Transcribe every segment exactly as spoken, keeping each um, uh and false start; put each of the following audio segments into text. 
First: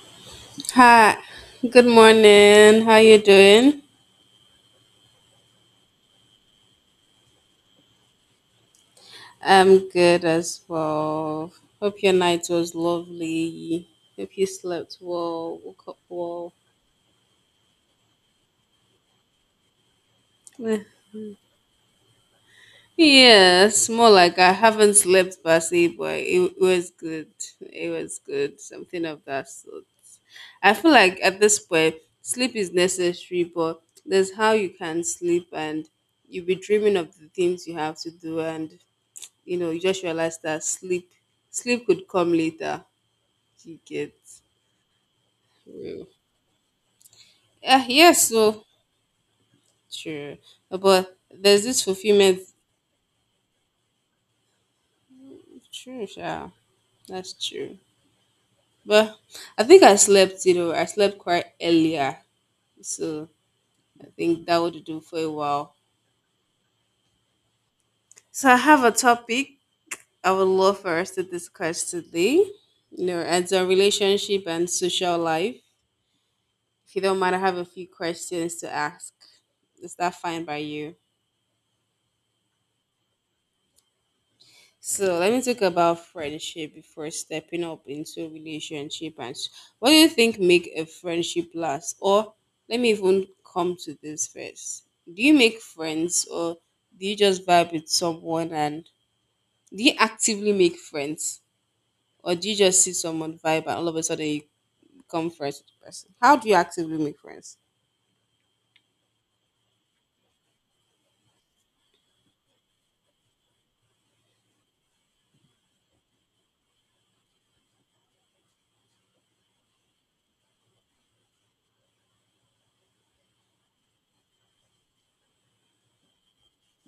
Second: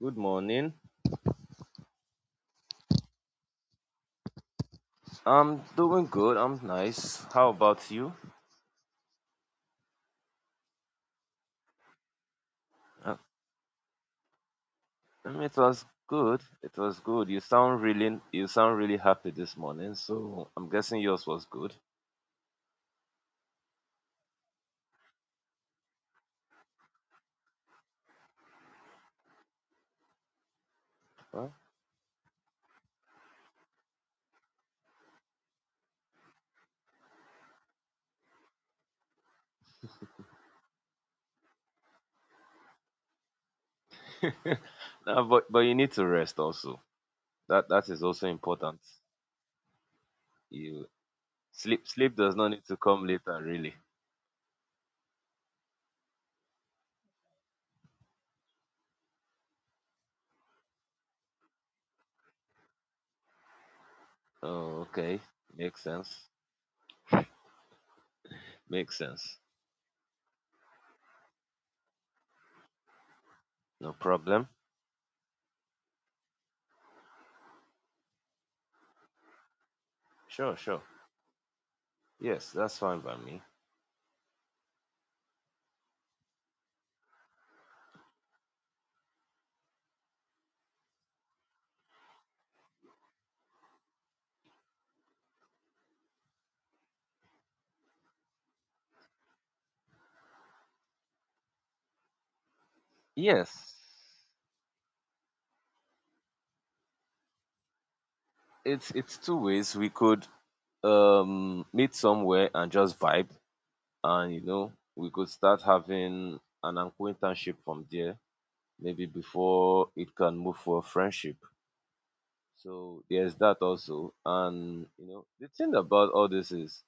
Good morning. Hi, good morning. How you doing? I'm doing good. I'm nice. How about you? I'm good as well. Hope your night was Uh, lovely. Hope you slept I mean, it well, was woke up good. well. It was good. You sound really, you sound really happy this morning. So I'm Eh, guessing yours was good. Yes, more like I haven't slept per but it was good. It was good. Something of that sort. I feel like at Huh? this point, sleep is necessary, but there's how you can sleep and you'll be dreaming of the things you have to do, and you know you just realize that sleep sleep could come later, you get No, but but you need to real. rest also. That Yeah, that is also yes, so important. true. You But there's this sleep sleep does fulfillment. not need to come later, really. True, yeah. That's true. But I think I slept, you know I slept quite earlier, so I think that Oh, would do for okay. a while. Makes sense. So I have a Makes sense. topic I would love for us to discuss today, you know as a No relationship problem. and social life. If you don't mind, I have a few questions to ask. Is that fine Sure, by sure. you? Yes, that's fine by me. So let me talk about friendship before stepping up into a relationship. And s- what do you think make a friendship last? Or let me even come to this first. Do you make friends, or do you just vibe with someone, and do you actively make friends? Or do you just see someone Yes. vibe and all of a sudden you become friends with the person? How do you actively make friends? It's it's two ways. We could um meet somewhere and just vibe, and you know we could start having an acquaintanceship from there, maybe before it can move for friendship. So there's that also. And you know the thing about all this is,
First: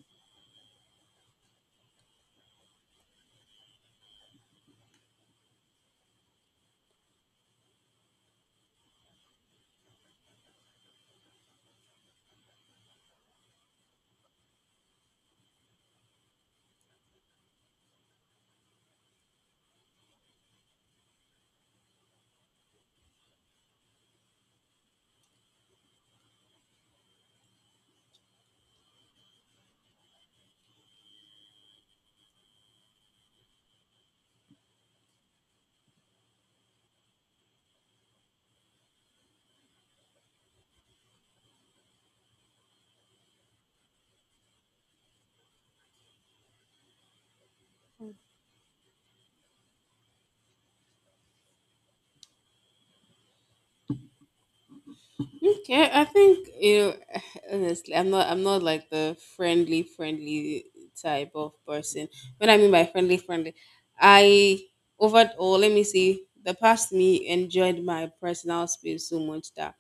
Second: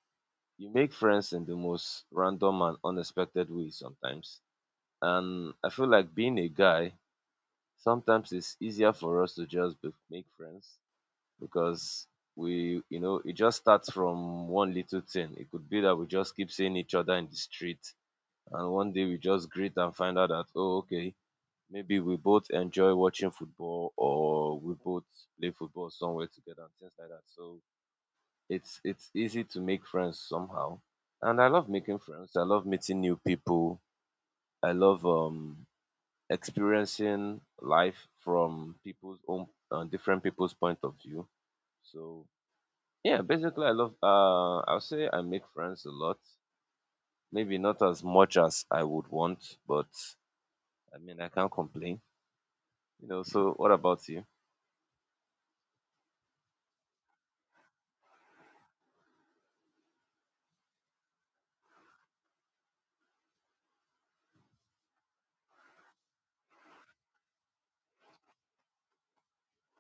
you make friends in the most random and unexpected way sometimes. And I feel like, being a guy, sometimes it's easier for us to just be, make friends, because we you know it just starts from one little thing. It could be that we just keep seeing each other in the street, and one day we just greet and find out that, oh, okay, maybe we both enjoy watching football, or we both play football somewhere together, and things like that. So it's it's easy to make friends somehow. And I love making friends. I love meeting new people. I love um experiencing life from people's own uh, different people's point of view. So yeah, basically, I love. Uh, I'll say I make friends a lot. Maybe not as much as I would want, but I mean, I can't complain. You know. So what about you? Okay, I think, you know, honestly, I'm not I'm not like the friendly friendly type of person. What I mean by friendly friendly, I overall let me see, the past me enjoyed my personal space so much that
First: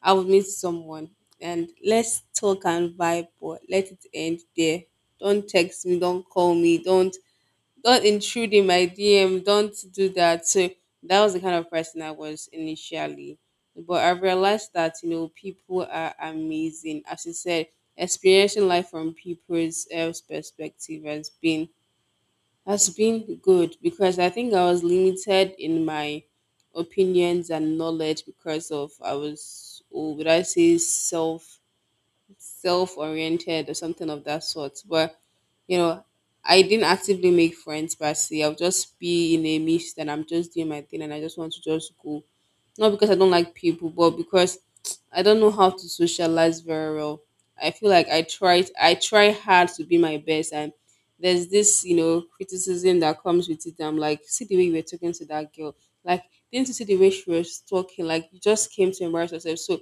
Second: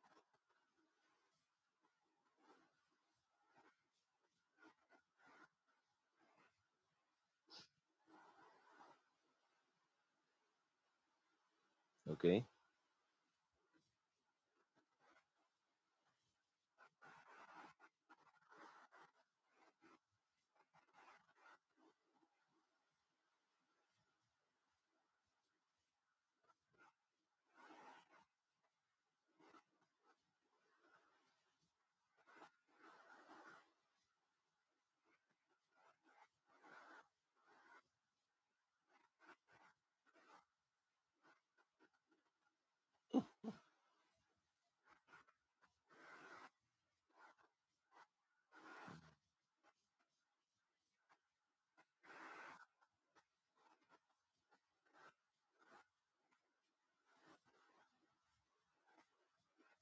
I would meet someone and let's talk and vibe, but let it end there. Don't text me, don't call me, don't don't intrude in my D M, don't do that. So that was the kind of person I Okay. was initially. But I realized that, you know, people are amazing. As you said, experiencing life from people's else perspective has been has been good, because I think I was limited in my opinions and knowledge because of I was, oh, would I say, self self-oriented, or something of that sort, but you know I didn't actively make friends per se. I'll just be in a niche that I'm just doing my thing and I just want to just go, not because I don't like people, but because I don't know how to socialize very well. I feel like i tried i try hard to be my best, and there's this, you know criticism that comes with it. I'm like, see the way you were talking to that girl, like, didn't you see the way she was talking? Like, you just came to embarrass yourself. So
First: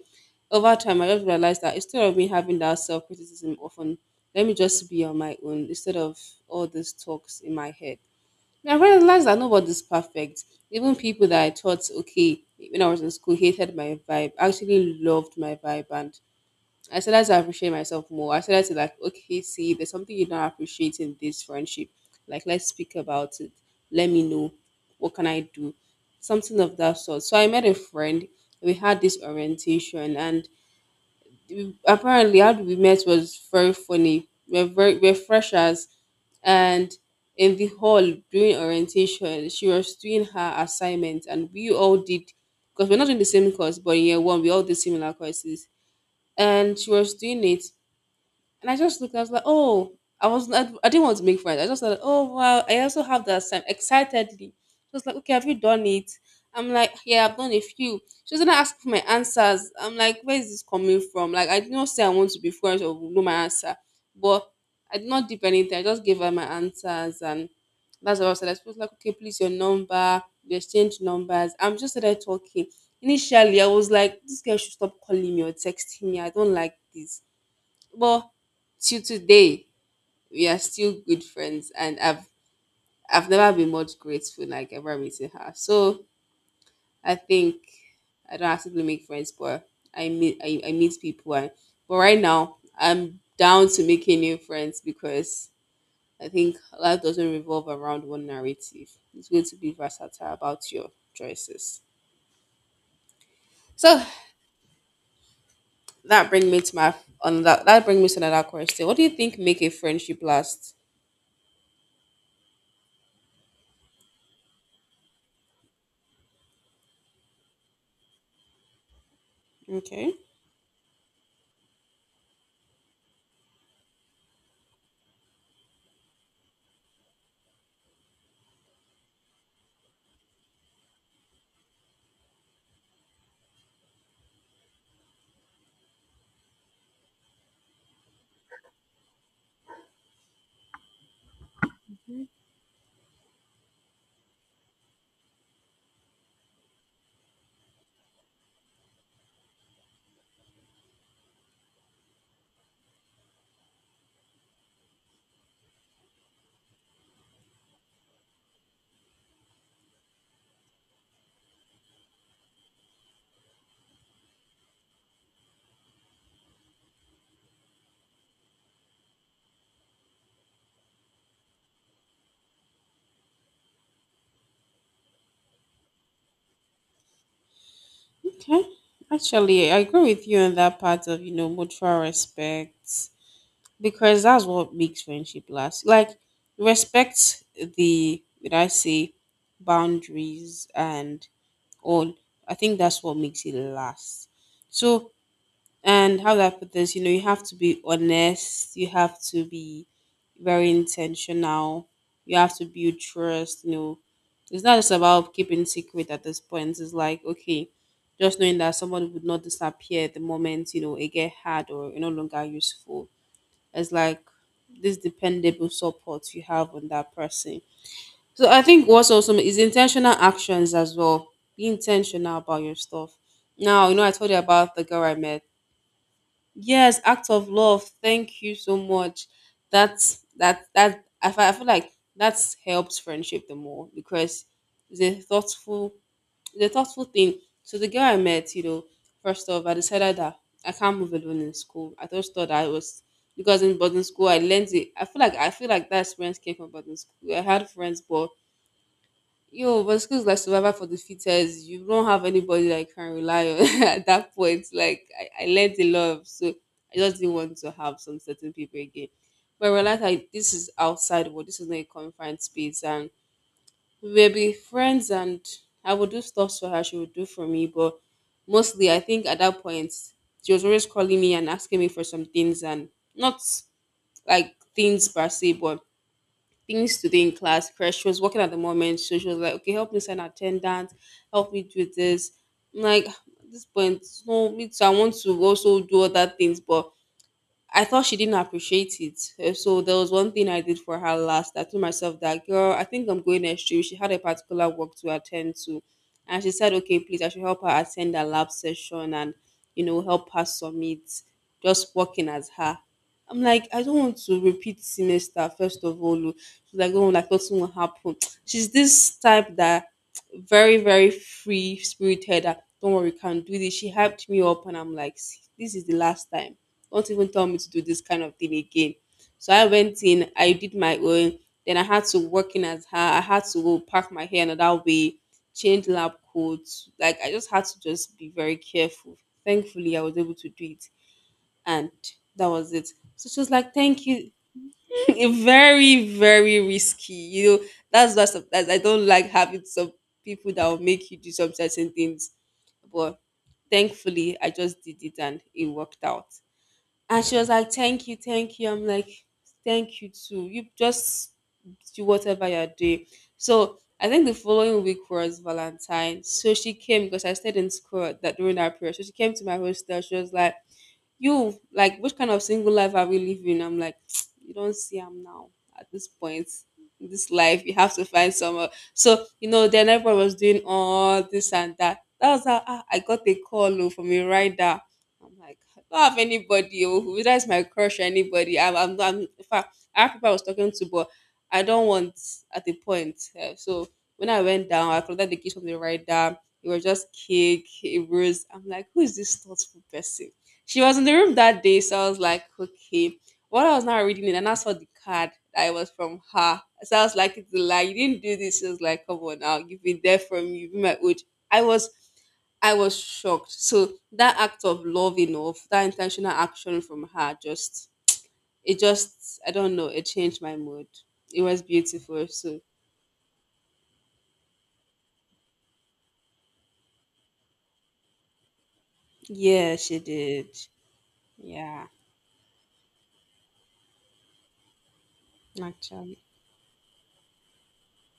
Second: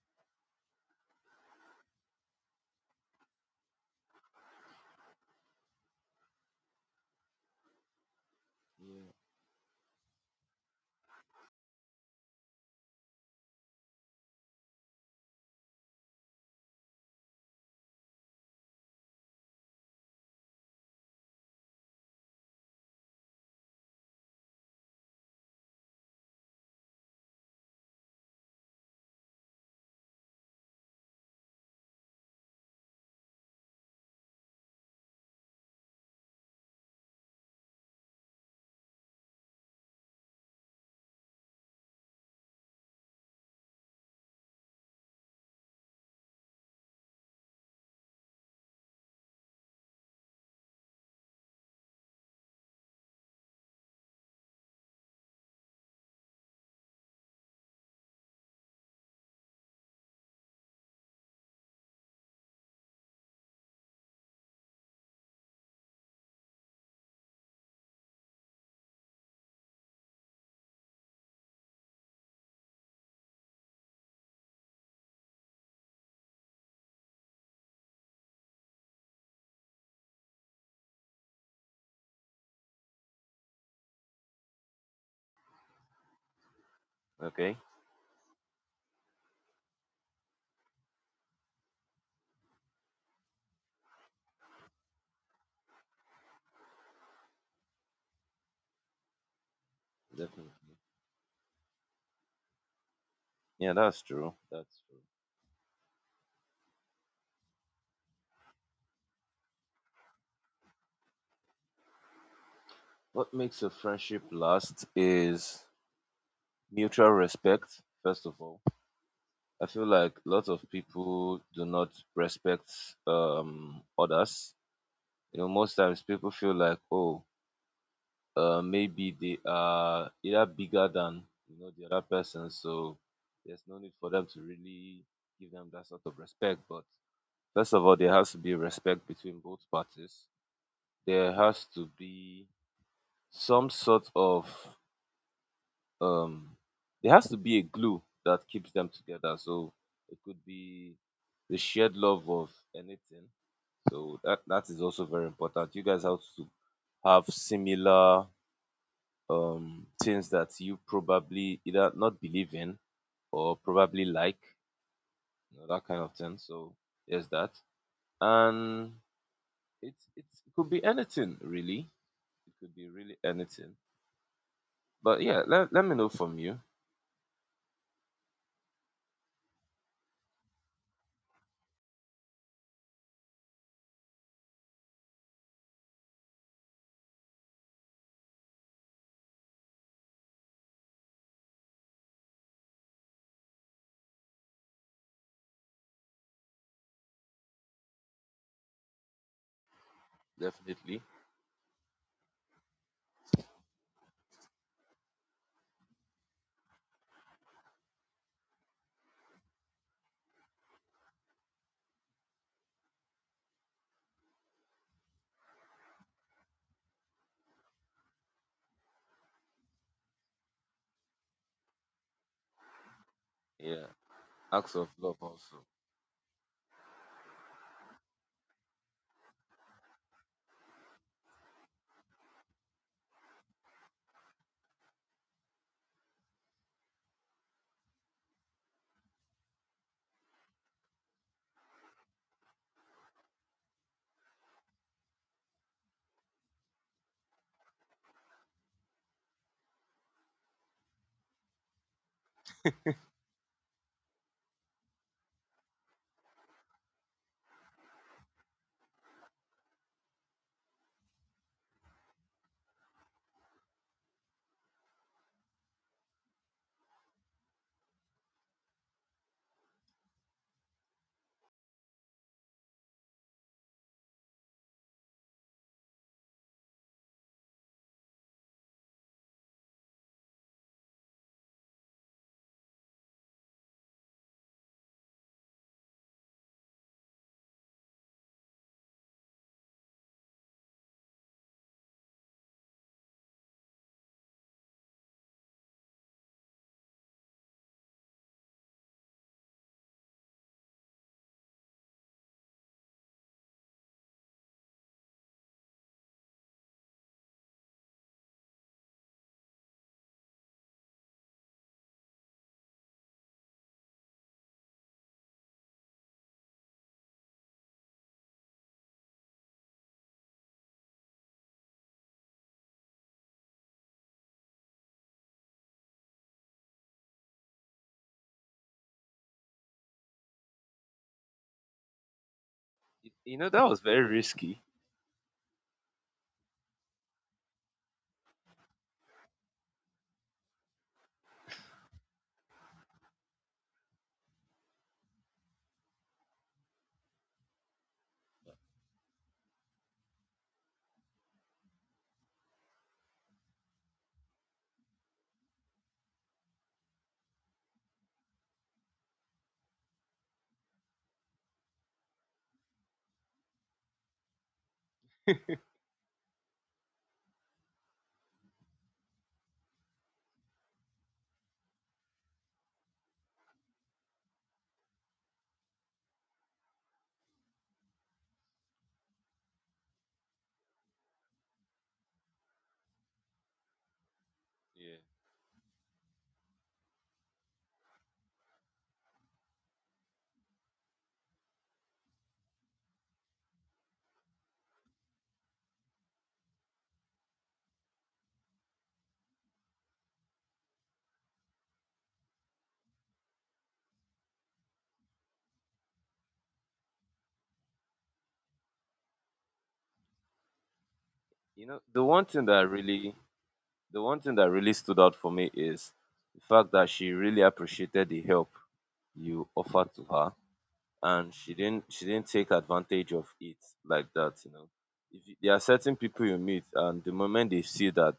over time, I just realized that instead of me having that self criticism often, let me just be on my own instead of all these talks in my head. And I realized that nobody's perfect. Even people that I thought, okay, when I was in school, hated my vibe, actually loved my vibe. And I started to appreciate myself more. I started to, like, okay, see, there's something you don't appreciate in this friendship. Like, let's speak about it. Let me know. What can I do? Something of that sort. So I met a friend. We had this orientation, and we- apparently how we met was very funny. We're very we're freshers, and in the hall during orientation, she was doing her assignment, and we all did because we're not in the same course, but in year one we all did similar courses. And she was doing it, and I just looked, I was like, oh, I was not, I didn't want to make friends. I just thought, oh, wow, I also have that same, excitedly. She was like, okay, have you done it? I'm like, yeah, I've done a few. She was gonna ask for my answers. I'm like, where is this coming from? Like, I did not say I want to be friends or know my answer, but I did not dip anything. I just gave her my answers, and that's what I said. I was like, okay, please, your number. We exchanged numbers. I'm just there talking. Initially, I was like, this girl should stop calling me or texting me. I don't like this. But till today, we are still good friends, and I've I've never been much grateful like ever meeting her. So I think Okay. I don't actively make friends, but I meet I, I meet people. And, but right now, I'm down to making new friends, because I think life doesn't revolve around one narrative. It's going to be versatile Definitely. about your choices. Yeah, that's So true. That's true. that brings me to my, another, that brings me to another question. What do you think make a friendship last? What makes a friendship last is mutual respect. First of all, I feel Okay. like lots of people do not respect um others. You know, most times people feel like, oh, uh, maybe they are either bigger than you know the other person, so there's no need for them to really give them that sort of respect. But first of all, there has to be respect between both parties. There has to be some sort of um, there has to be a glue that keeps them together. So it could be the shared love of anything. So that that is also very important. You guys have to have similar um, things that you probably either not believe in or probably like, you know, that kind of thing. So there's that, and it's it's it could be anything really. It could be really anything. But yeah, let, let me know from you. Okay. Actually, I agree with you on that part of, you know, mutual respect, because that's what makes friendship last. Like, respect the, did I say, boundaries and all. I think that's what makes it last. So, and how do I put this? You know, you have to be honest, you have to be very Definitely. intentional, you have to build trust, you know. It's not just about keeping secret at this point. It's like, okay, just knowing that someone would not disappear the moment, you know, it get hard or no longer useful. It's like this dependable support you have on that person. So I think what's awesome is intentional actions as well. Be intentional about your stuff. Yeah, Now, you know, I told you acts about the of girl I love met. also. Yes, act of love. Thank you so much. That's that that I feel, I feel like that's helps friendship the more, because it's a thoughtful it's a thoughtful thing. So the girl I met, you know, first off, I decided that I can't move alone in school. I just thought I was, because in boarding school I learned it. I feel like I feel like that experience came from boarding school. I had friends, but yo, but school's like survival for the fittest. You don't have anybody that you can rely on at that point. Like I, I learned a lot, so I just didn't want to have some certain people again. But I realized like this is outside world. This is not a confined space, and we will be friends. And I would do stuff for her. She would do for me. But mostly, I think at that point, she was always calling me and asking me for some things, and not like things per se, but things to do in class crash. She was working at the moment, so she was like, okay, help me sign attendance, help me do this. I'm like, at this point, no, me too. I want to also do other things, but I thought she didn't appreciate it. Uh, So there was one thing I did for her last. I told myself that, girl, I think I'm going next year. She had a particular work to attend to. And she said, okay, please, I should help her attend a lab session and, you know, help her submit, just working as her. I'm like, I don't want to repeat semester, first of all. Oh." She's like, oh, like nothing will happen. She's this type that very, very free spirited. That, don't worry, can do this. She hyped me up, and I'm like, "See, this is the last time, don't even tell me to do this kind of thing again. So I went in, I did my own. Then I had to work in as her. I had to go pack my hair another way, change lab coats. Like I just had to just be very careful. Thankfully, I was able to do it, and that was it. Y- So You she know was that like, was very "Thank you." risky. It very, very risky. You know, that's why sometimes I don't like having some people that will make you do some certain things. But thankfully, I just did it, and it worked out. And she was like, Thank you, thank you. I'm like, Thank you too. You just do whatever you're doing. So I think the following week was Valentine. So she came because I stayed in school at that during that period. So she came to my hostel. She was like, "You like which kind of single life are we living?" I'm like, "You don't see I'm now at this point in this life you have to find someone, so you know." Then everyone was doing all this and that. That was how ah, I got a call oh, from a rider. I'm like, "I don't have anybody oh, who, that's my crush or anybody. I'm, I'm, I'm in fact I have people I was talking to, but I don't want at the point eh, so when I went down Yeah. I collected the keys from the rider." It was just cake, it rose. I'm like, "Who is this thoughtful person?" She was in the room that day, so I was like, "Okay." What, I was now reading it, and I saw the card that it was from her. So I was like, "It's a lie. You didn't do this." She was like, "Come on now, you've been there for me. You've been my age." I was, I was shocked. So that act of love enough, that intentional action from her, just it just, I don't know, it changed my mood. It was You know the one beautiful. thing So that really The one thing that really stood out for me is the fact that she really appreciated the help you yeah, offered she to her, did. and she Yeah, didn't she didn't take advantage of it like that. you know if you, there are certain actually, people you meet, and the moment they see that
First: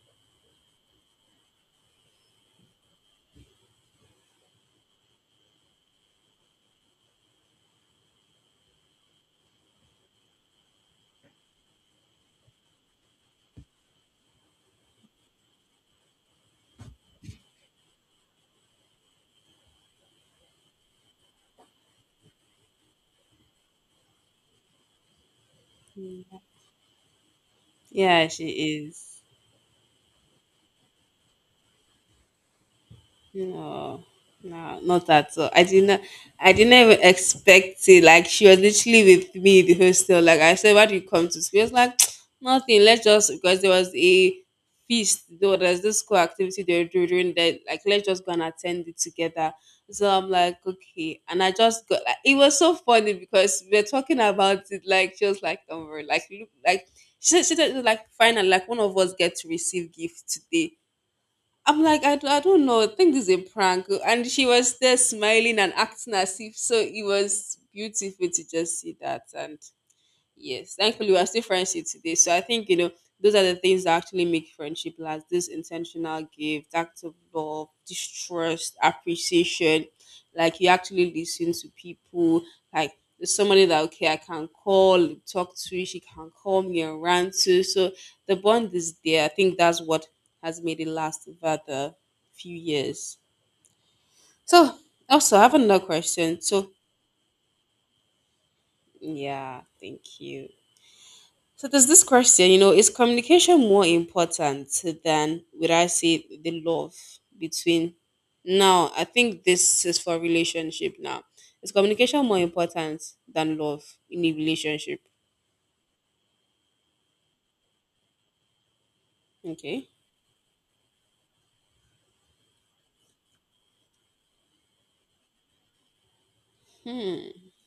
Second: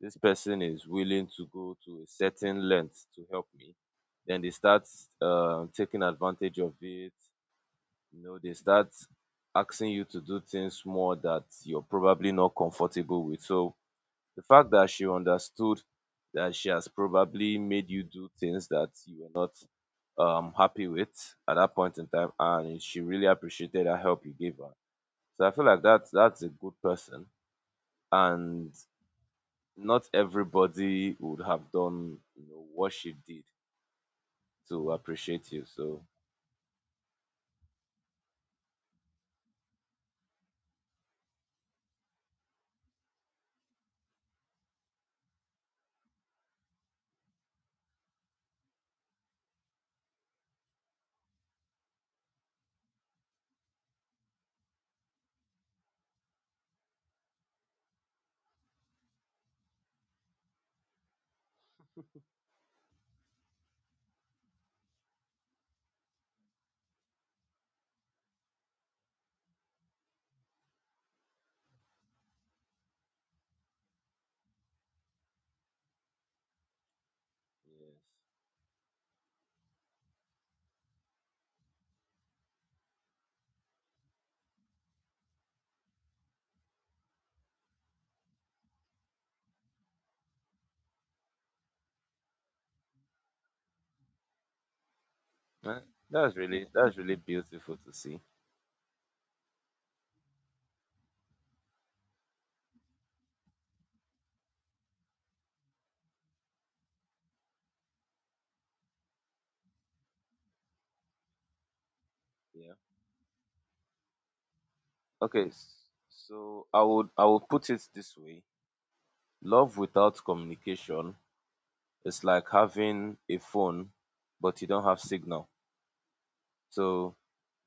this person is willing to go to a certain length to help me, then they start uh, taking advantage of it. You know they start asking you to do things more that you're probably not comfortable with. So the fact that she understood that she has probably made you do things that you were not um happy with at that point in time, and she really appreciated that help you gave her. So I feel like that's that's a good person, yeah, she and is. not everybody would have done, you know, what she did No, no, to not at all. appreciate you. I So didn't, I didn't even expect it. Like she was literally with me in the hostel. Like I said, "Why do you come to school?" She was like, "Nothing. Let's just, because there was a feast. Though there's this school activity they were doing during that. Like let's just go and attend it together." So I'm like, "Okay," and I just got, like, it was so funny because we are talking about it. Like she was like, "Don't worry. Like look like," she said she said like fine and like, "One of us get to receive gift today." I'm like, "I, d- I don't know. I think this is a prank." And she was there smiling and acting as if so. It was beautiful to just see that. And yes, thankfully we are still friends here today. So I think you know those are the things that actually make friendship last. This intentional gift, act of love, distrust, appreciation. Like you actually listen to people. Like there's somebody that okay I can call and talk to. She can call me and rant to. So the bond is there. I think that's what has made it last over the few years. So also I have yes. Eh, another That's question. really So that's really beautiful to see. yeah, thank you. So there's this question, you know, is communication more important than, would I say, the love between, now? I think this is for relationship now. Is communication more Yeah. important than love in a relationship? Okay. s- So I would I would put it this way. Love Okay. without communication, it's like having a phone, but you don't have signal. So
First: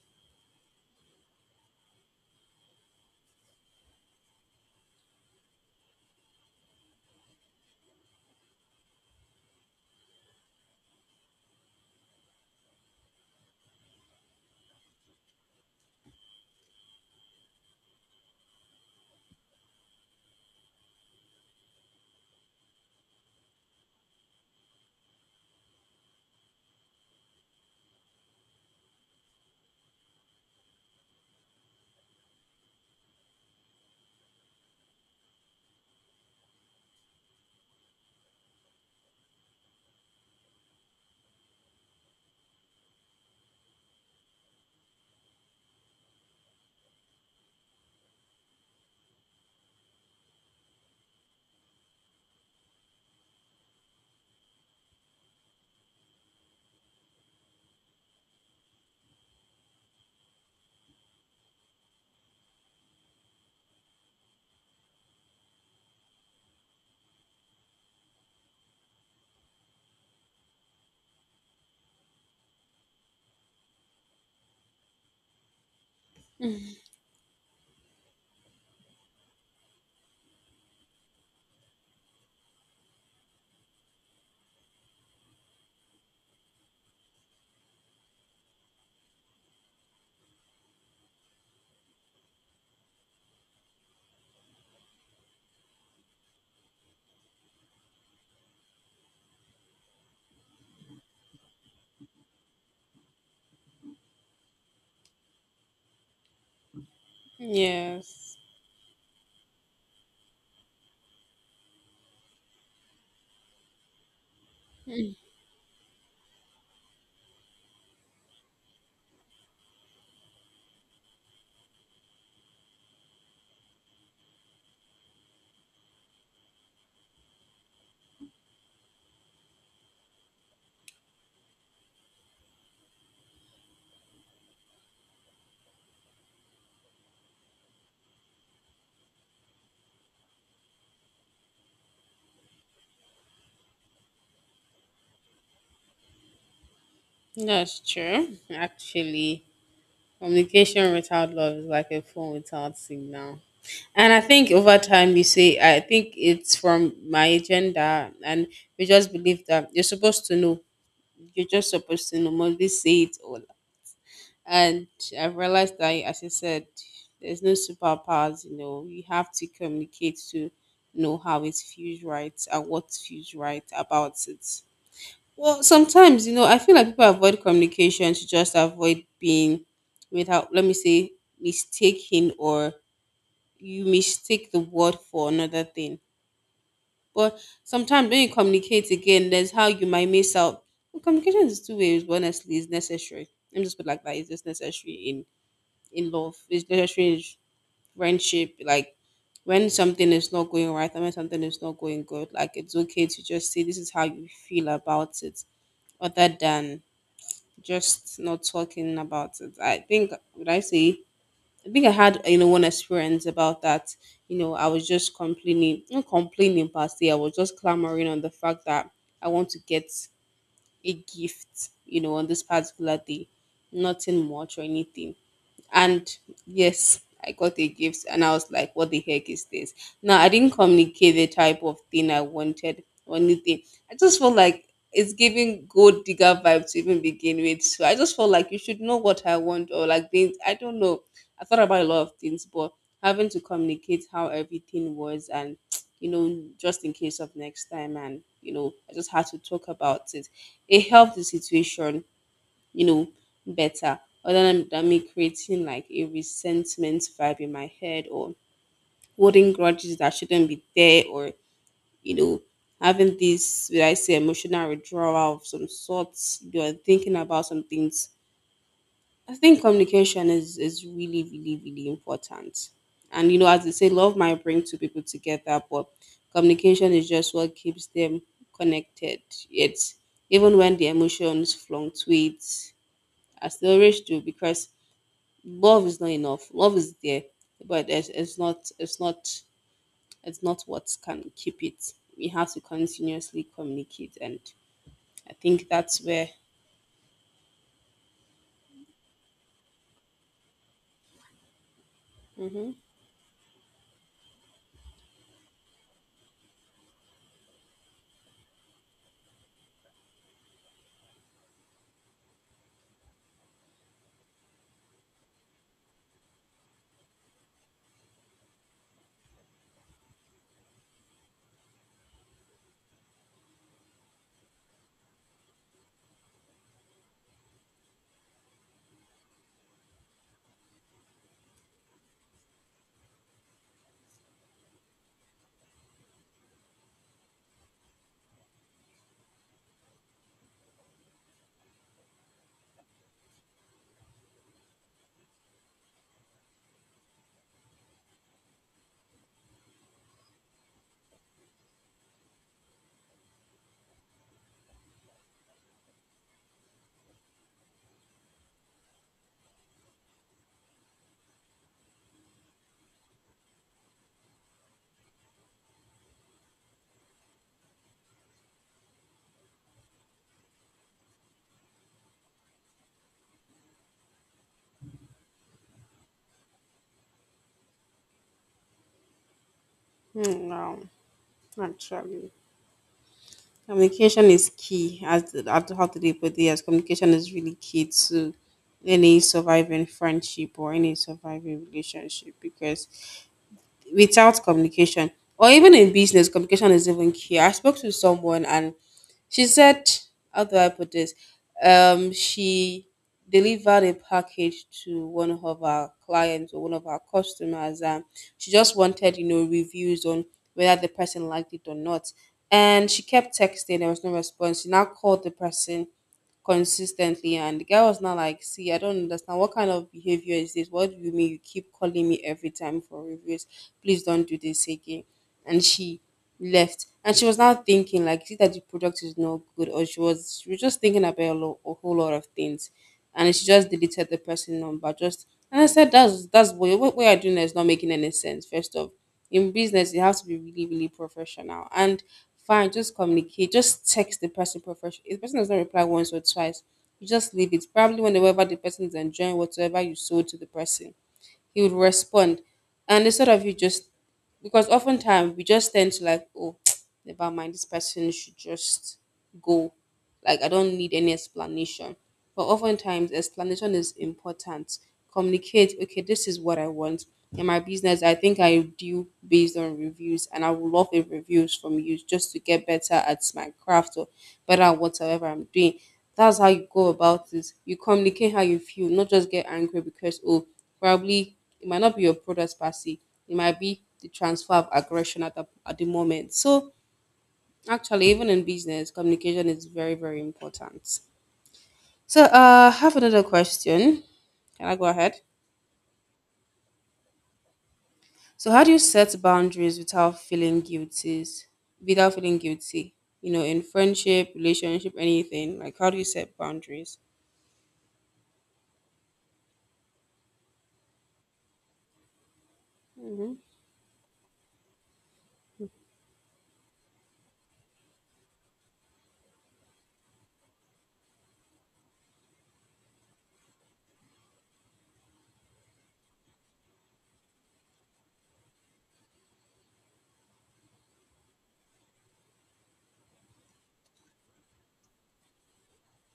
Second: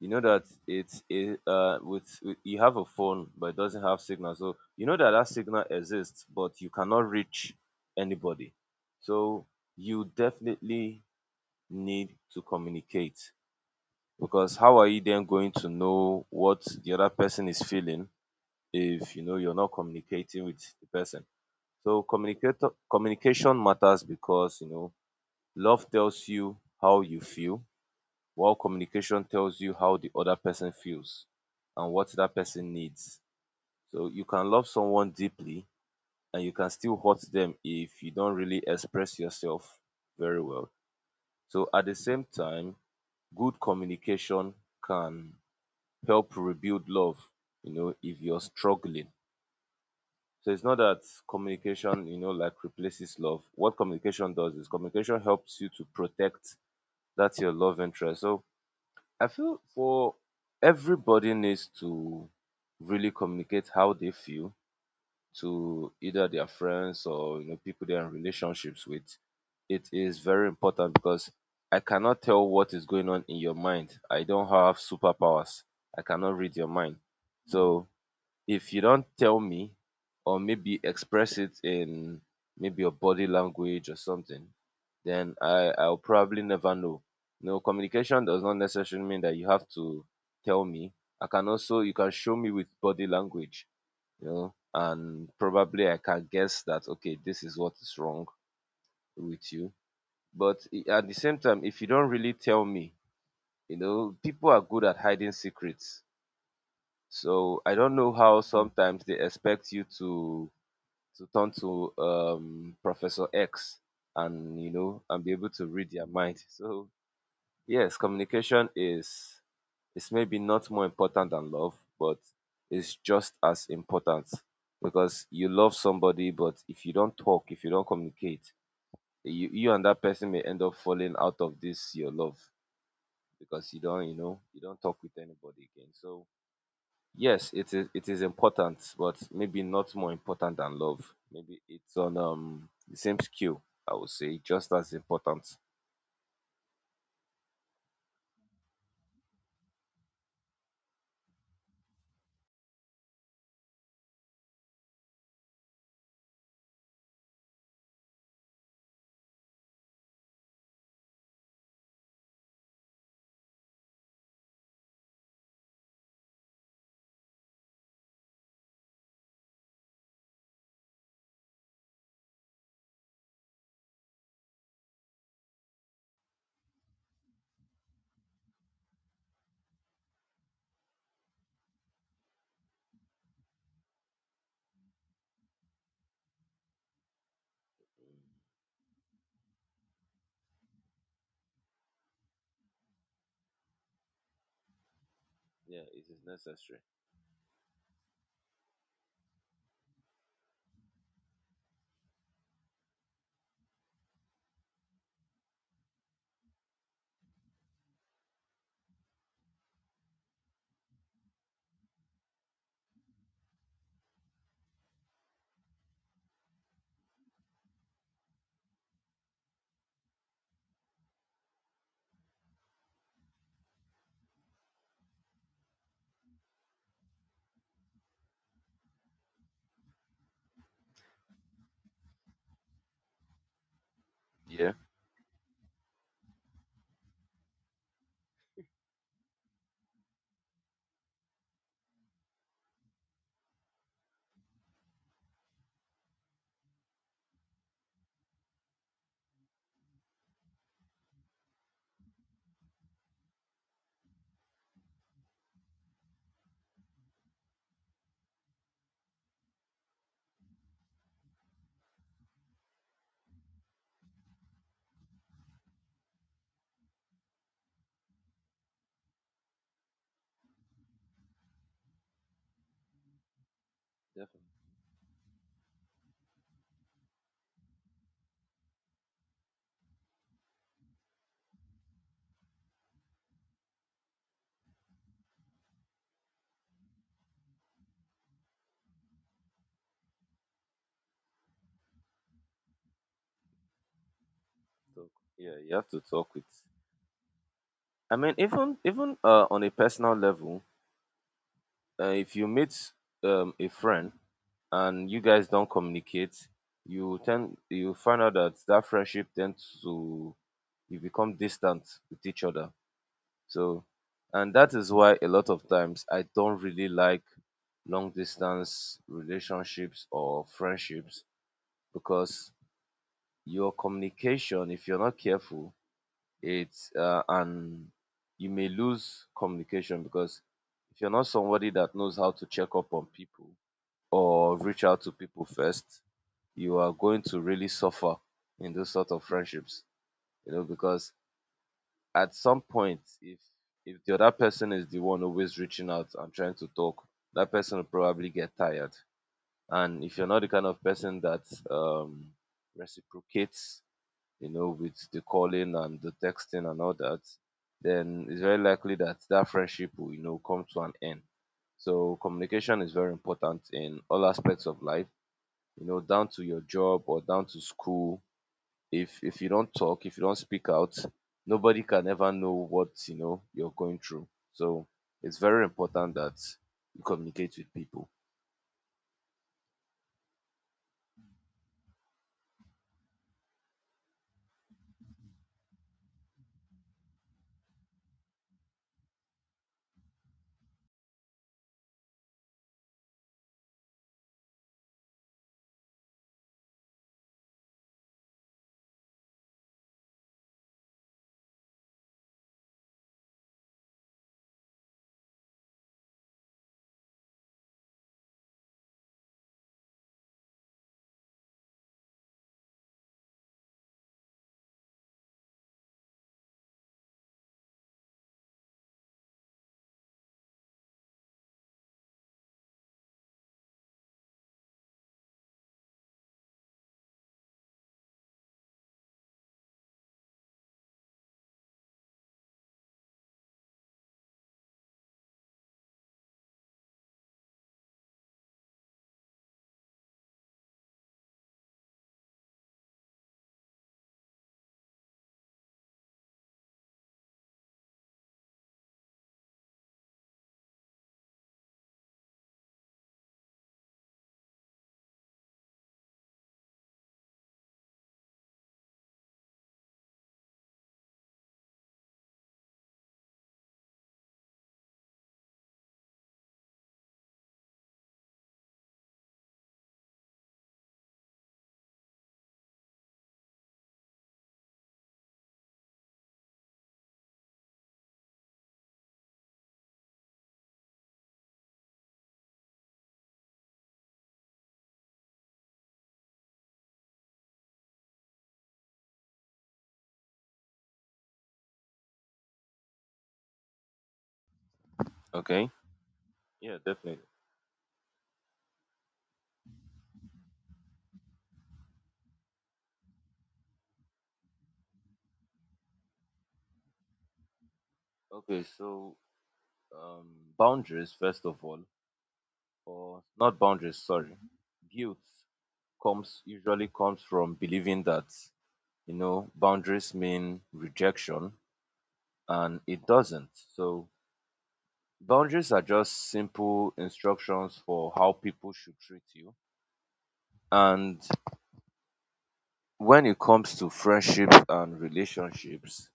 you know that it's a, uh, with, with you have a phone, but it doesn't have signal. So you know that that signal exists, but you cannot reach anybody. So you definitely need to communicate, because how are you then going to know what the other person is feeling if you know you're not communicating with the person? So communicate communication matters, because you know love tells you how you feel, while communication tells you how the other person feels and what that person needs. So you can love someone deeply, and you can still hurt them if you don't really express yourself very well. So at the same time, good communication can help rebuild love, you know, if you're struggling. So it's not that communication, you know, like, replaces love. What communication does is communication helps you to protect that's your love interest. So I feel for everybody needs to really communicate how they feel to either their friends, or you know people they are in relationships with. It is very important, because I cannot tell what is going on in your mind. I don't have superpowers. I cannot read your mind. Mm. So if you don't tell me, or maybe express it in maybe your body language or something, then I I'll probably never know. No, communication does not necessarily mean that you have to tell me. I can also You can show me with body language, you know, and probably I can guess that, okay, this is what is wrong with you. But i- at the same time, if you don't really tell me, you know, people are good at hiding secrets. So I don't know Yes. how sometimes they expect you to to turn to, um, Professor X, and you know and be able to read their mind. So yes, communication is is maybe not more important than love, but it's just as important, because you love somebody, but if you don't talk, if you don't communicate, you, you and that person may end up falling out of this your love, because you don't you know you don't talk with anybody again. So yes, it is it is important, but maybe not more important than love. Maybe it's on um the same scale, I would say, just as important. That's true. Actually, communication without love is like a phone without signal. And I think over time, you see, I think it's from my agenda, and we just believe that you're supposed to know, you're just supposed to normally say it all. And I've realized that, as I said, there's no superpowers, you know, you have to communicate to know how it feels right and what feels right about it. Well, sometimes, you know, I feel like people avoid communication to just avoid being without, let me say, mistaken, or you mistake the word for another thing. But sometimes when you communicate again, there's how you might miss out. Well, communication is two ways, but honestly, it's necessary. Let me just put it like that. It's just necessary in Yeah, it in is love. It's necessary. necessary in friendship. Like when something is not going right and when something is not going good, like it's okay to just say this is how you feel about it, other than just not talking about it. I think, would I say, I think I had, you know, one experience about that. You know, I was just complaining, not complaining per se. I was just clamoring on the fact that I want to get a gift. You know, on this particular day, nothing much or anything, and yes I got a gift and I was like, "What the heck is this?" Now I didn't communicate the type of thing I wanted or anything. I just felt like Yeah, it's giving gold digger vibe to even begin with, so I just felt like you should know what I want, or like things, I don't know. I thought about a lot of things, but having to communicate how everything was, and you know, just in case of next time, and you know, I just had to talk about it. It helped the situation, you know, better, other than, than me creating like a resentment vibe in my head, or holding grudges that shouldn't be there, or, you know, having this, would I say, emotional withdrawal of some sorts. You're thinking about some things. I think communication is, is really, really, really important. And, you know, as they say, love might definitely bring two people together, but communication is just what keeps them connected. It's even when the emotions fluctuate, as they always do, because love is not enough, love is there, but it's, it's not, it's not it's not what can keep it. We have to continuously communicate, and talk. I Yeah, think you have to that's where. talk with. I mean, even even uh, on a personal level, uh, if you Mm-hmm. meet um, a friend and you guys don't communicate, you tend you find out that that friendship tends to you become distant with each other. So, and that is why a lot of times I don't really like long distance relationships or friendships, because your communication, if you're not careful, it's uh, and you may lose communication. Because if you're not somebody that knows how to check up on people or reach out to people first, you are going to really suffer in those sort of friendships, you know, because at some point, if if the other person is the one always reaching out and trying to talk, that person will probably get tired. And if you're not the kind of person that um reciprocates, you know with the calling and the texting and all that, then it's very likely that that friendship will you know come to an end. So communication is very important in all aspects of life, you know down to your job or down to school. If if you don't talk, if you don't speak out, nobody can ever know what you know you're going through. So it's very important that you communicate with people. Hmm, wow, actually communication is key. As at how today put it, as communication is really key to any surviving friendship or any surviving relationship, because without communication, or even in business, communication is even key. I spoke to someone and she said, how do I put this? Um, she delivered a package to one of our clients or one of our customers, and she just wanted, you know, reviews on whether the person liked it or not. And she kept texting, there was no response. She now called the person consistently. And the guy was not, like, "See, I don't understand. What kind of behavior is this? What do you mean you keep calling me every time for reviews? Please don't do this again." And she left. And she was now thinking, like, see that the product is not good, or she was, she was just thinking about a, lo- a whole lot of things. And she just deleted the person number. Just, and I said that's that's what, what we are doing is not making any sense. First off, in business you have to be really, really professional. And fine, just communicate, just text the person professionally. If the person does not reply once or twice, you just leave it. Probably whenever the person is enjoying whatsoever you sold to the person, he would respond. And instead of you just, because oftentimes we just tend to like, oh, never mind, this person should just go. Like, I don't need any explanation. But oftentimes, explanation is important. Communicate, okay, this is what I want. In my business, I think I do based on reviews, and I would love a reviews from you just to get better at my craft, or better at whatever I'm doing. That's how you go about this. You communicate how you feel, not just get angry because, oh, probably it might not be your product per se. It might be the transfer of aggression at the, at the moment. So actually, even in business, communication is very, very important. So uh, I have another question. Can I go ahead? Okay. Yeah, definitely. So how do you set boundaries without feeling guilty? Without feeling guilty, you know, in friendship, relationship, anything. Like how do you set boundaries? Okay, so, um, boundaries first of all, or not boundaries. Sorry, guilt comes usually comes from believing that, you know boundaries mean rejection, and it doesn't. So boundaries are just simple instructions for how people should treat you. And when it comes to friendships and relationships,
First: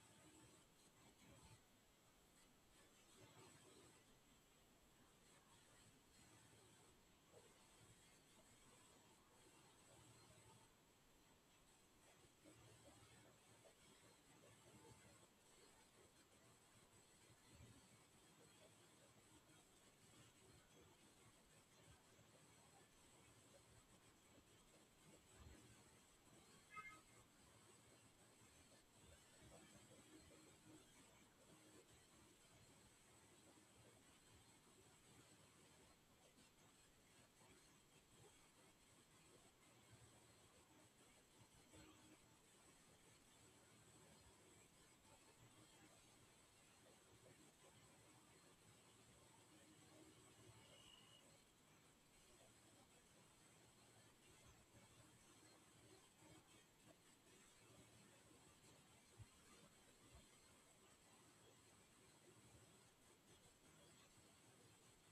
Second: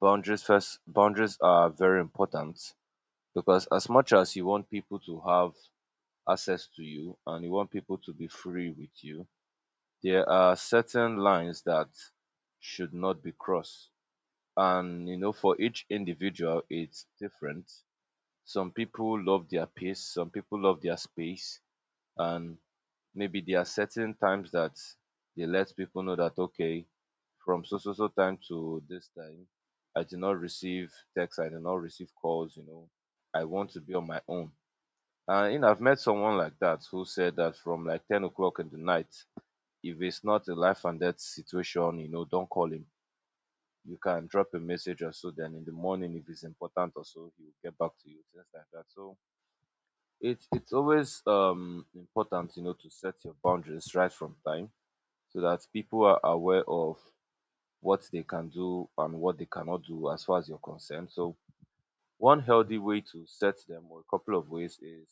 boundaries first boundaries are very important, because as much as you want people to have access to you, and you want people to be free with you, there are certain lines that should not be crossed. And you know, for each individual, it's different. Some people love their peace, some people love their space, and maybe there are certain times that they let people know that, okay, from so so so time to this time, I did not receive texts, I did not receive calls, you know. I want to be on my own. And you know, I've met someone like that, who said that from like ten o'clock in the night, if it's not a life and death situation, you know, don't call him. You can drop a message or so, then in the morning if it's important or so, he will get back to you, things like that. So it's it's always um important, you know, to set your boundaries right from time, so that people are aware of what they can do and what they cannot do as far as you're concerned. So one healthy way to set them, or a couple of ways, is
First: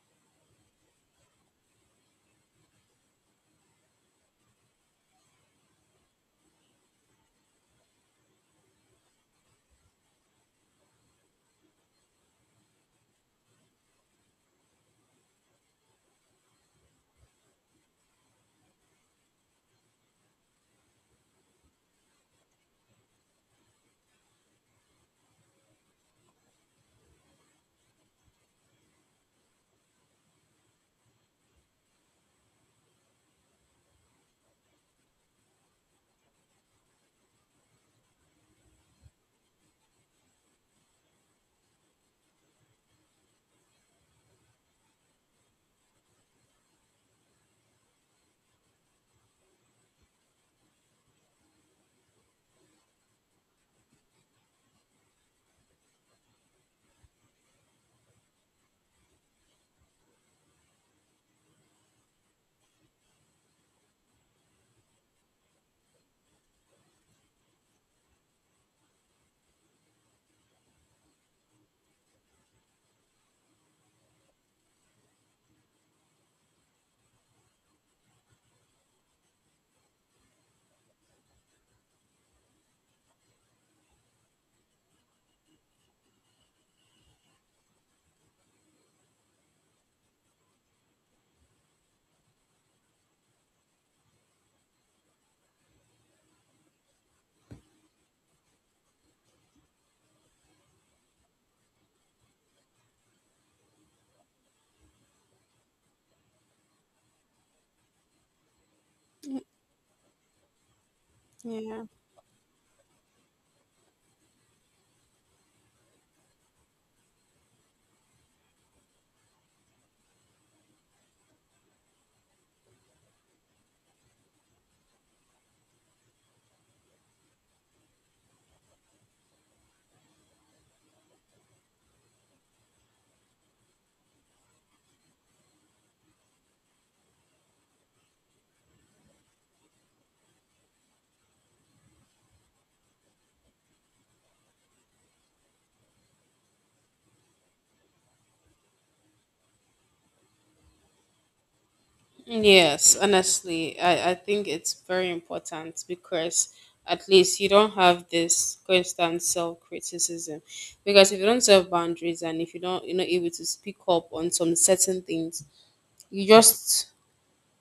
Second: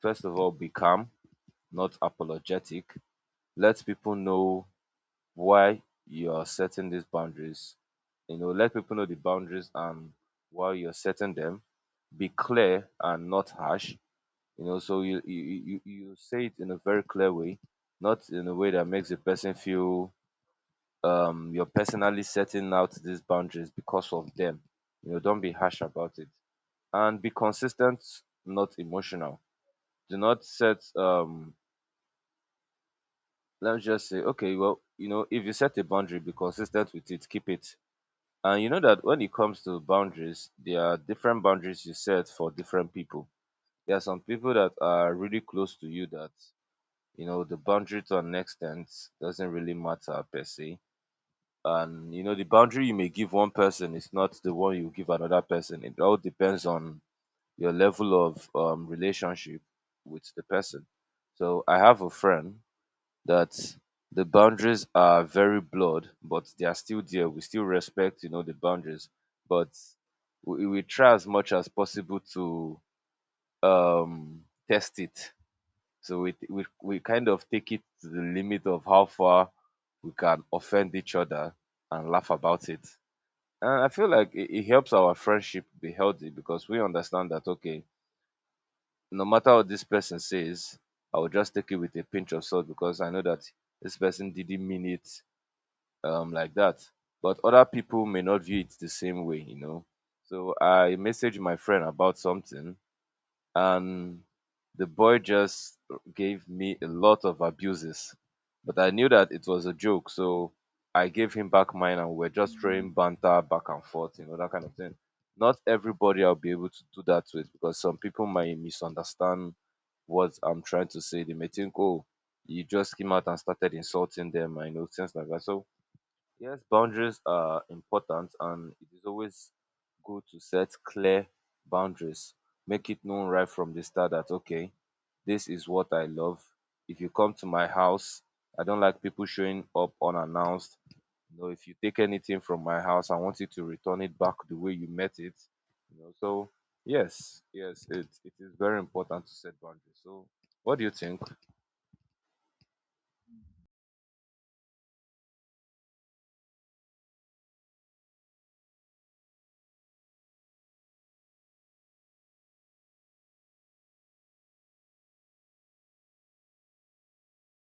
first of all, be calm, not apologetic. Let people know why you are setting these boundaries. You know, let people know the boundaries and why you're setting them. Be clear and not harsh. You know, so you you you, you say it in a very clear way, not in a way that makes the person feel um you're personally setting out these boundaries because of them. You know, don't be harsh about it. And be consistent, not emotional. Do not set um let's just say, okay, well, you know, if you set a boundary, be consistent with it, keep it. And you know that when it comes to boundaries, there are different boundaries you set for different people. There are some people that are really close to you that, you know, the boundary, to an extent, doesn't really matter per se. And you know the boundary you may give one person is not the one you give another person. It all depends on your level of um, relationship with the person. So I have a friend that, the boundaries are very blurred, but they are still there. We still respect, you know the boundaries. But we, we try as much as possible to um test it. So we, we we kind of take it to the limit of how far we can offend each other and laugh about it. And I feel like it, it helps our friendship be healthy, because we understand that, okay, no matter what this person says, I will just take it with a pinch of salt, because I know that this person didn't mean it, um, like that. But other people may not view it the same way, you know. So I messaged my friend about something, and the boy just gave me a lot of abuses. But I knew that it was a joke, so I gave him back Yeah. mine, and we're just throwing banter back and forth, you know, that kind of thing. Not everybody I'll be able to do that with, because some people might misunderstand what I'm trying to say. They may think, oh, you just came out and started insulting them, I know, things like that. So yes, boundaries are important, and it is always good to set clear boundaries. Make it known right from the start that, okay, this is what I love. If you come to my house, I don't like people showing up unannounced. You know, if you take anything from my house, I want you to return it back the way you met it. You know, so yes, yes, it, it is very important to set boundaries. So what do you think? Yes, honestly, I, I think it's very important because at least you don't have this constant self criticism. Because if you don't set boundaries and if you don't, you're not able to speak up on some certain things, you just,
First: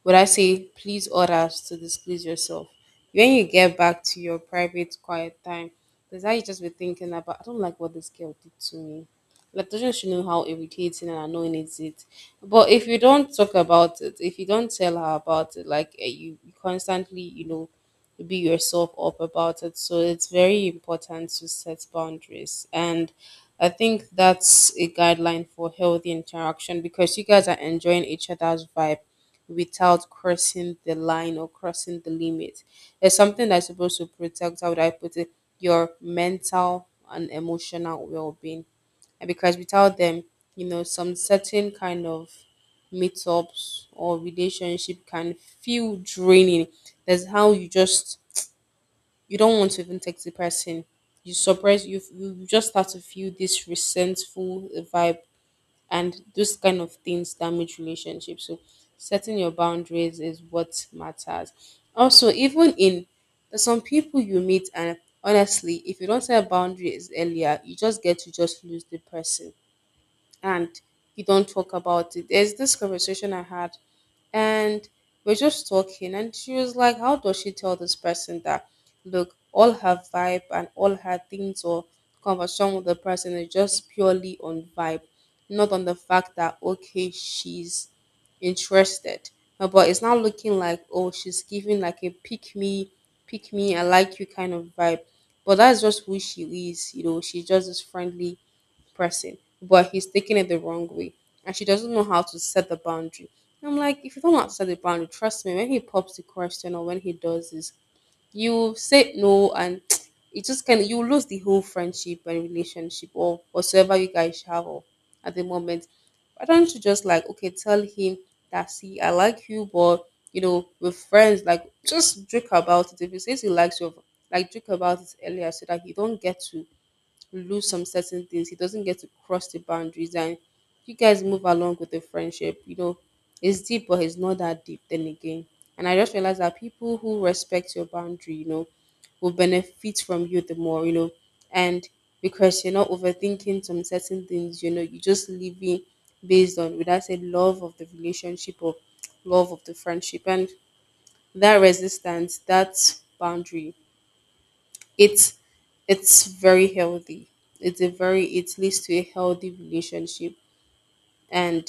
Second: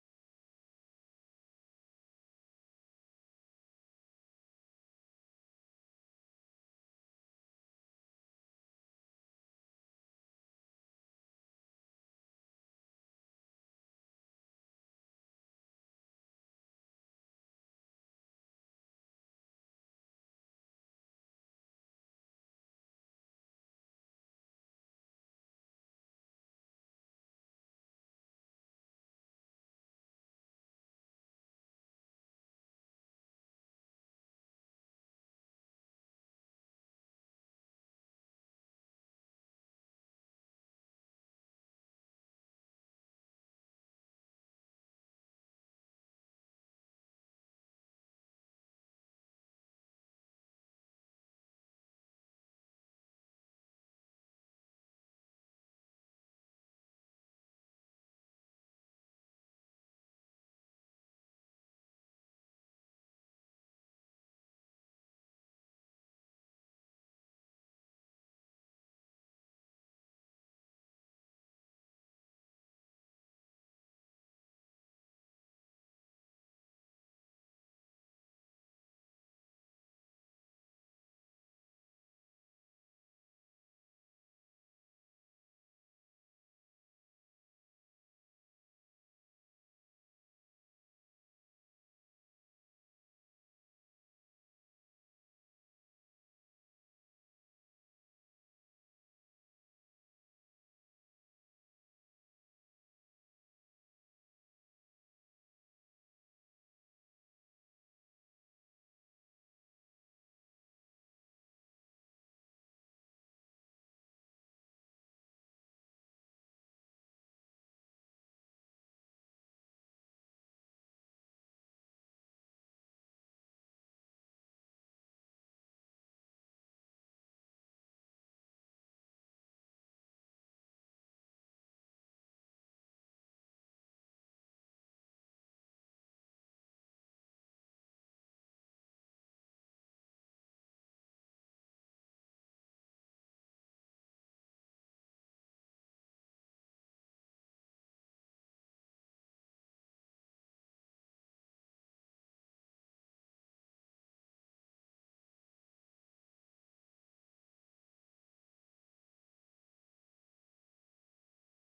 would I say, please order to displease yourself? When you get back to your private quiet time, there's how you just be thinking about I don't like what this girl did to me. Like doesn't she know how irritating and annoying is it? But if you don't talk about it, if you don't tell her about it, like eh, you, you constantly, you know, be yourself up about it. So it's very important to set boundaries. And I think that's a guideline for healthy interaction because you guys are enjoying each other's vibe without crossing the line or crossing the limit. It's something that's supposed to protect, how would I put it, your mental and emotional well being. And because without them, you know, some certain kind of meetups or relationship can feel draining. That's how you just, you don't want to even text the person. You suppress, you you you just start to feel this resentful vibe, and those kind of things damage relationships, so setting your boundaries is what matters, also even in, there's some people you meet and honestly if you don't set boundaries earlier you just get to just lose the person, and you don't talk about it. There's this conversation I had, and we're just talking and she was like, how does she tell this person that look all her vibe and all her things or conversation with the person is just purely on vibe, not on the fact that okay she's interested. Uh, but it's not looking like, oh she's giving like a pick me pick me I like you kind of vibe, but that's just who she is. You know she's just this friendly, pressing, but he's taking it the wrong way. And she doesn't know how to set the boundary. And I'm like, if you don't know how to set the boundary, trust me, when he pops the question or when he does this, you say no, and it just can you lose the whole friendship and relationship or whatsoever you guys have or at the moment. Why don't you just like, okay, tell him that, see I like you, but you know, with friends, like just joke about it. If he says he likes you, like joke about it earlier so that you don't get to lose some certain things. He doesn't get to cross the boundaries, and you guys move along with the friendship. You know, it's deep, but it's not that deep. Then again, and I just realized that people who respect your boundary, you know, will benefit from you the more. You know, and because you're not overthinking some certain things. You know, you're just living based on, would I say, love of the relationship or love of the friendship, and that resistance, that boundary, it's it's very healthy, it's a very, it leads to a healthy relationship. And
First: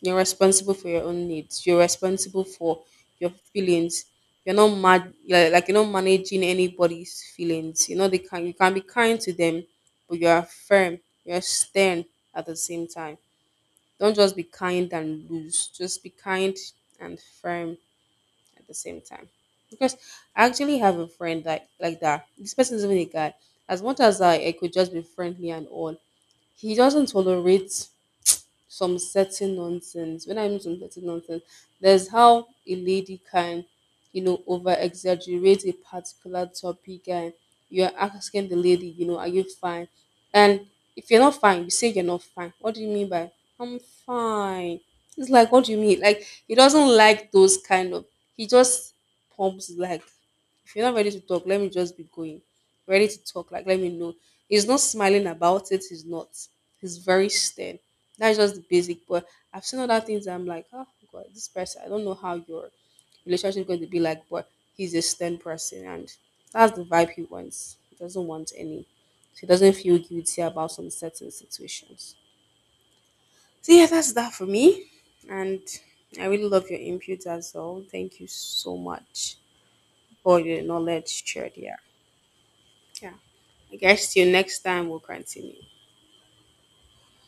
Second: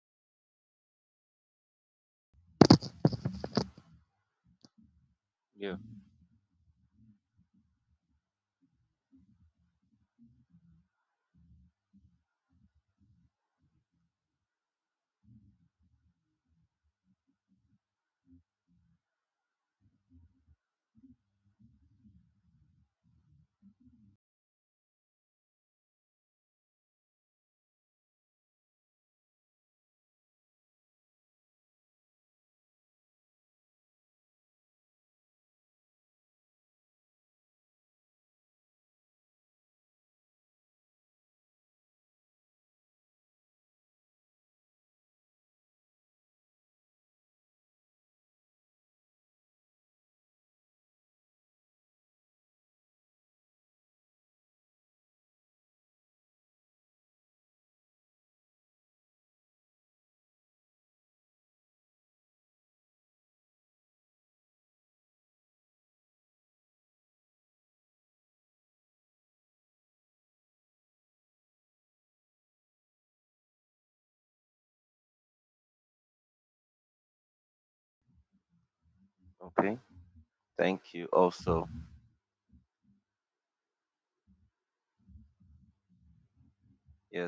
you're responsible for your own needs, you're responsible for your feelings, you're not mad, like, like Yeah. you're not managing anybody's feelings. You know they can, you can be kind to them, but you're firm, you're stern at the same time. Don't just be kind and loose, just be kind and firm at the same time. Because I actually have a friend like like that. This person is even a guy. As much as I, I could just be friendly and all, he doesn't tolerate some certain nonsense. When I mean some certain nonsense, there's how a lady can, you know, over exaggerate a particular topic, and you're asking the lady, you know, are you fine? And if you're not fine, you say you're not fine. What do you mean by I'm fine? It's like what do you mean? Like he doesn't like those kind of, he just pumps like, if you're not ready to talk, let me just be going. Ready to talk, like let me know. He's not smiling about it, he's not. He's very stern. That's just the basic. But I've seen other things that I'm like, oh god, this person, I don't know how your relationship is going to be like, but he's a stern person, and that's the vibe he wants. He doesn't want any. So he doesn't feel guilty about some certain situations. So yeah, that's that for me. And I really love your input as well. Thank you so much for your Thank knowledge shared you. here. Yeah. I guess till next time we'll continue. Yes,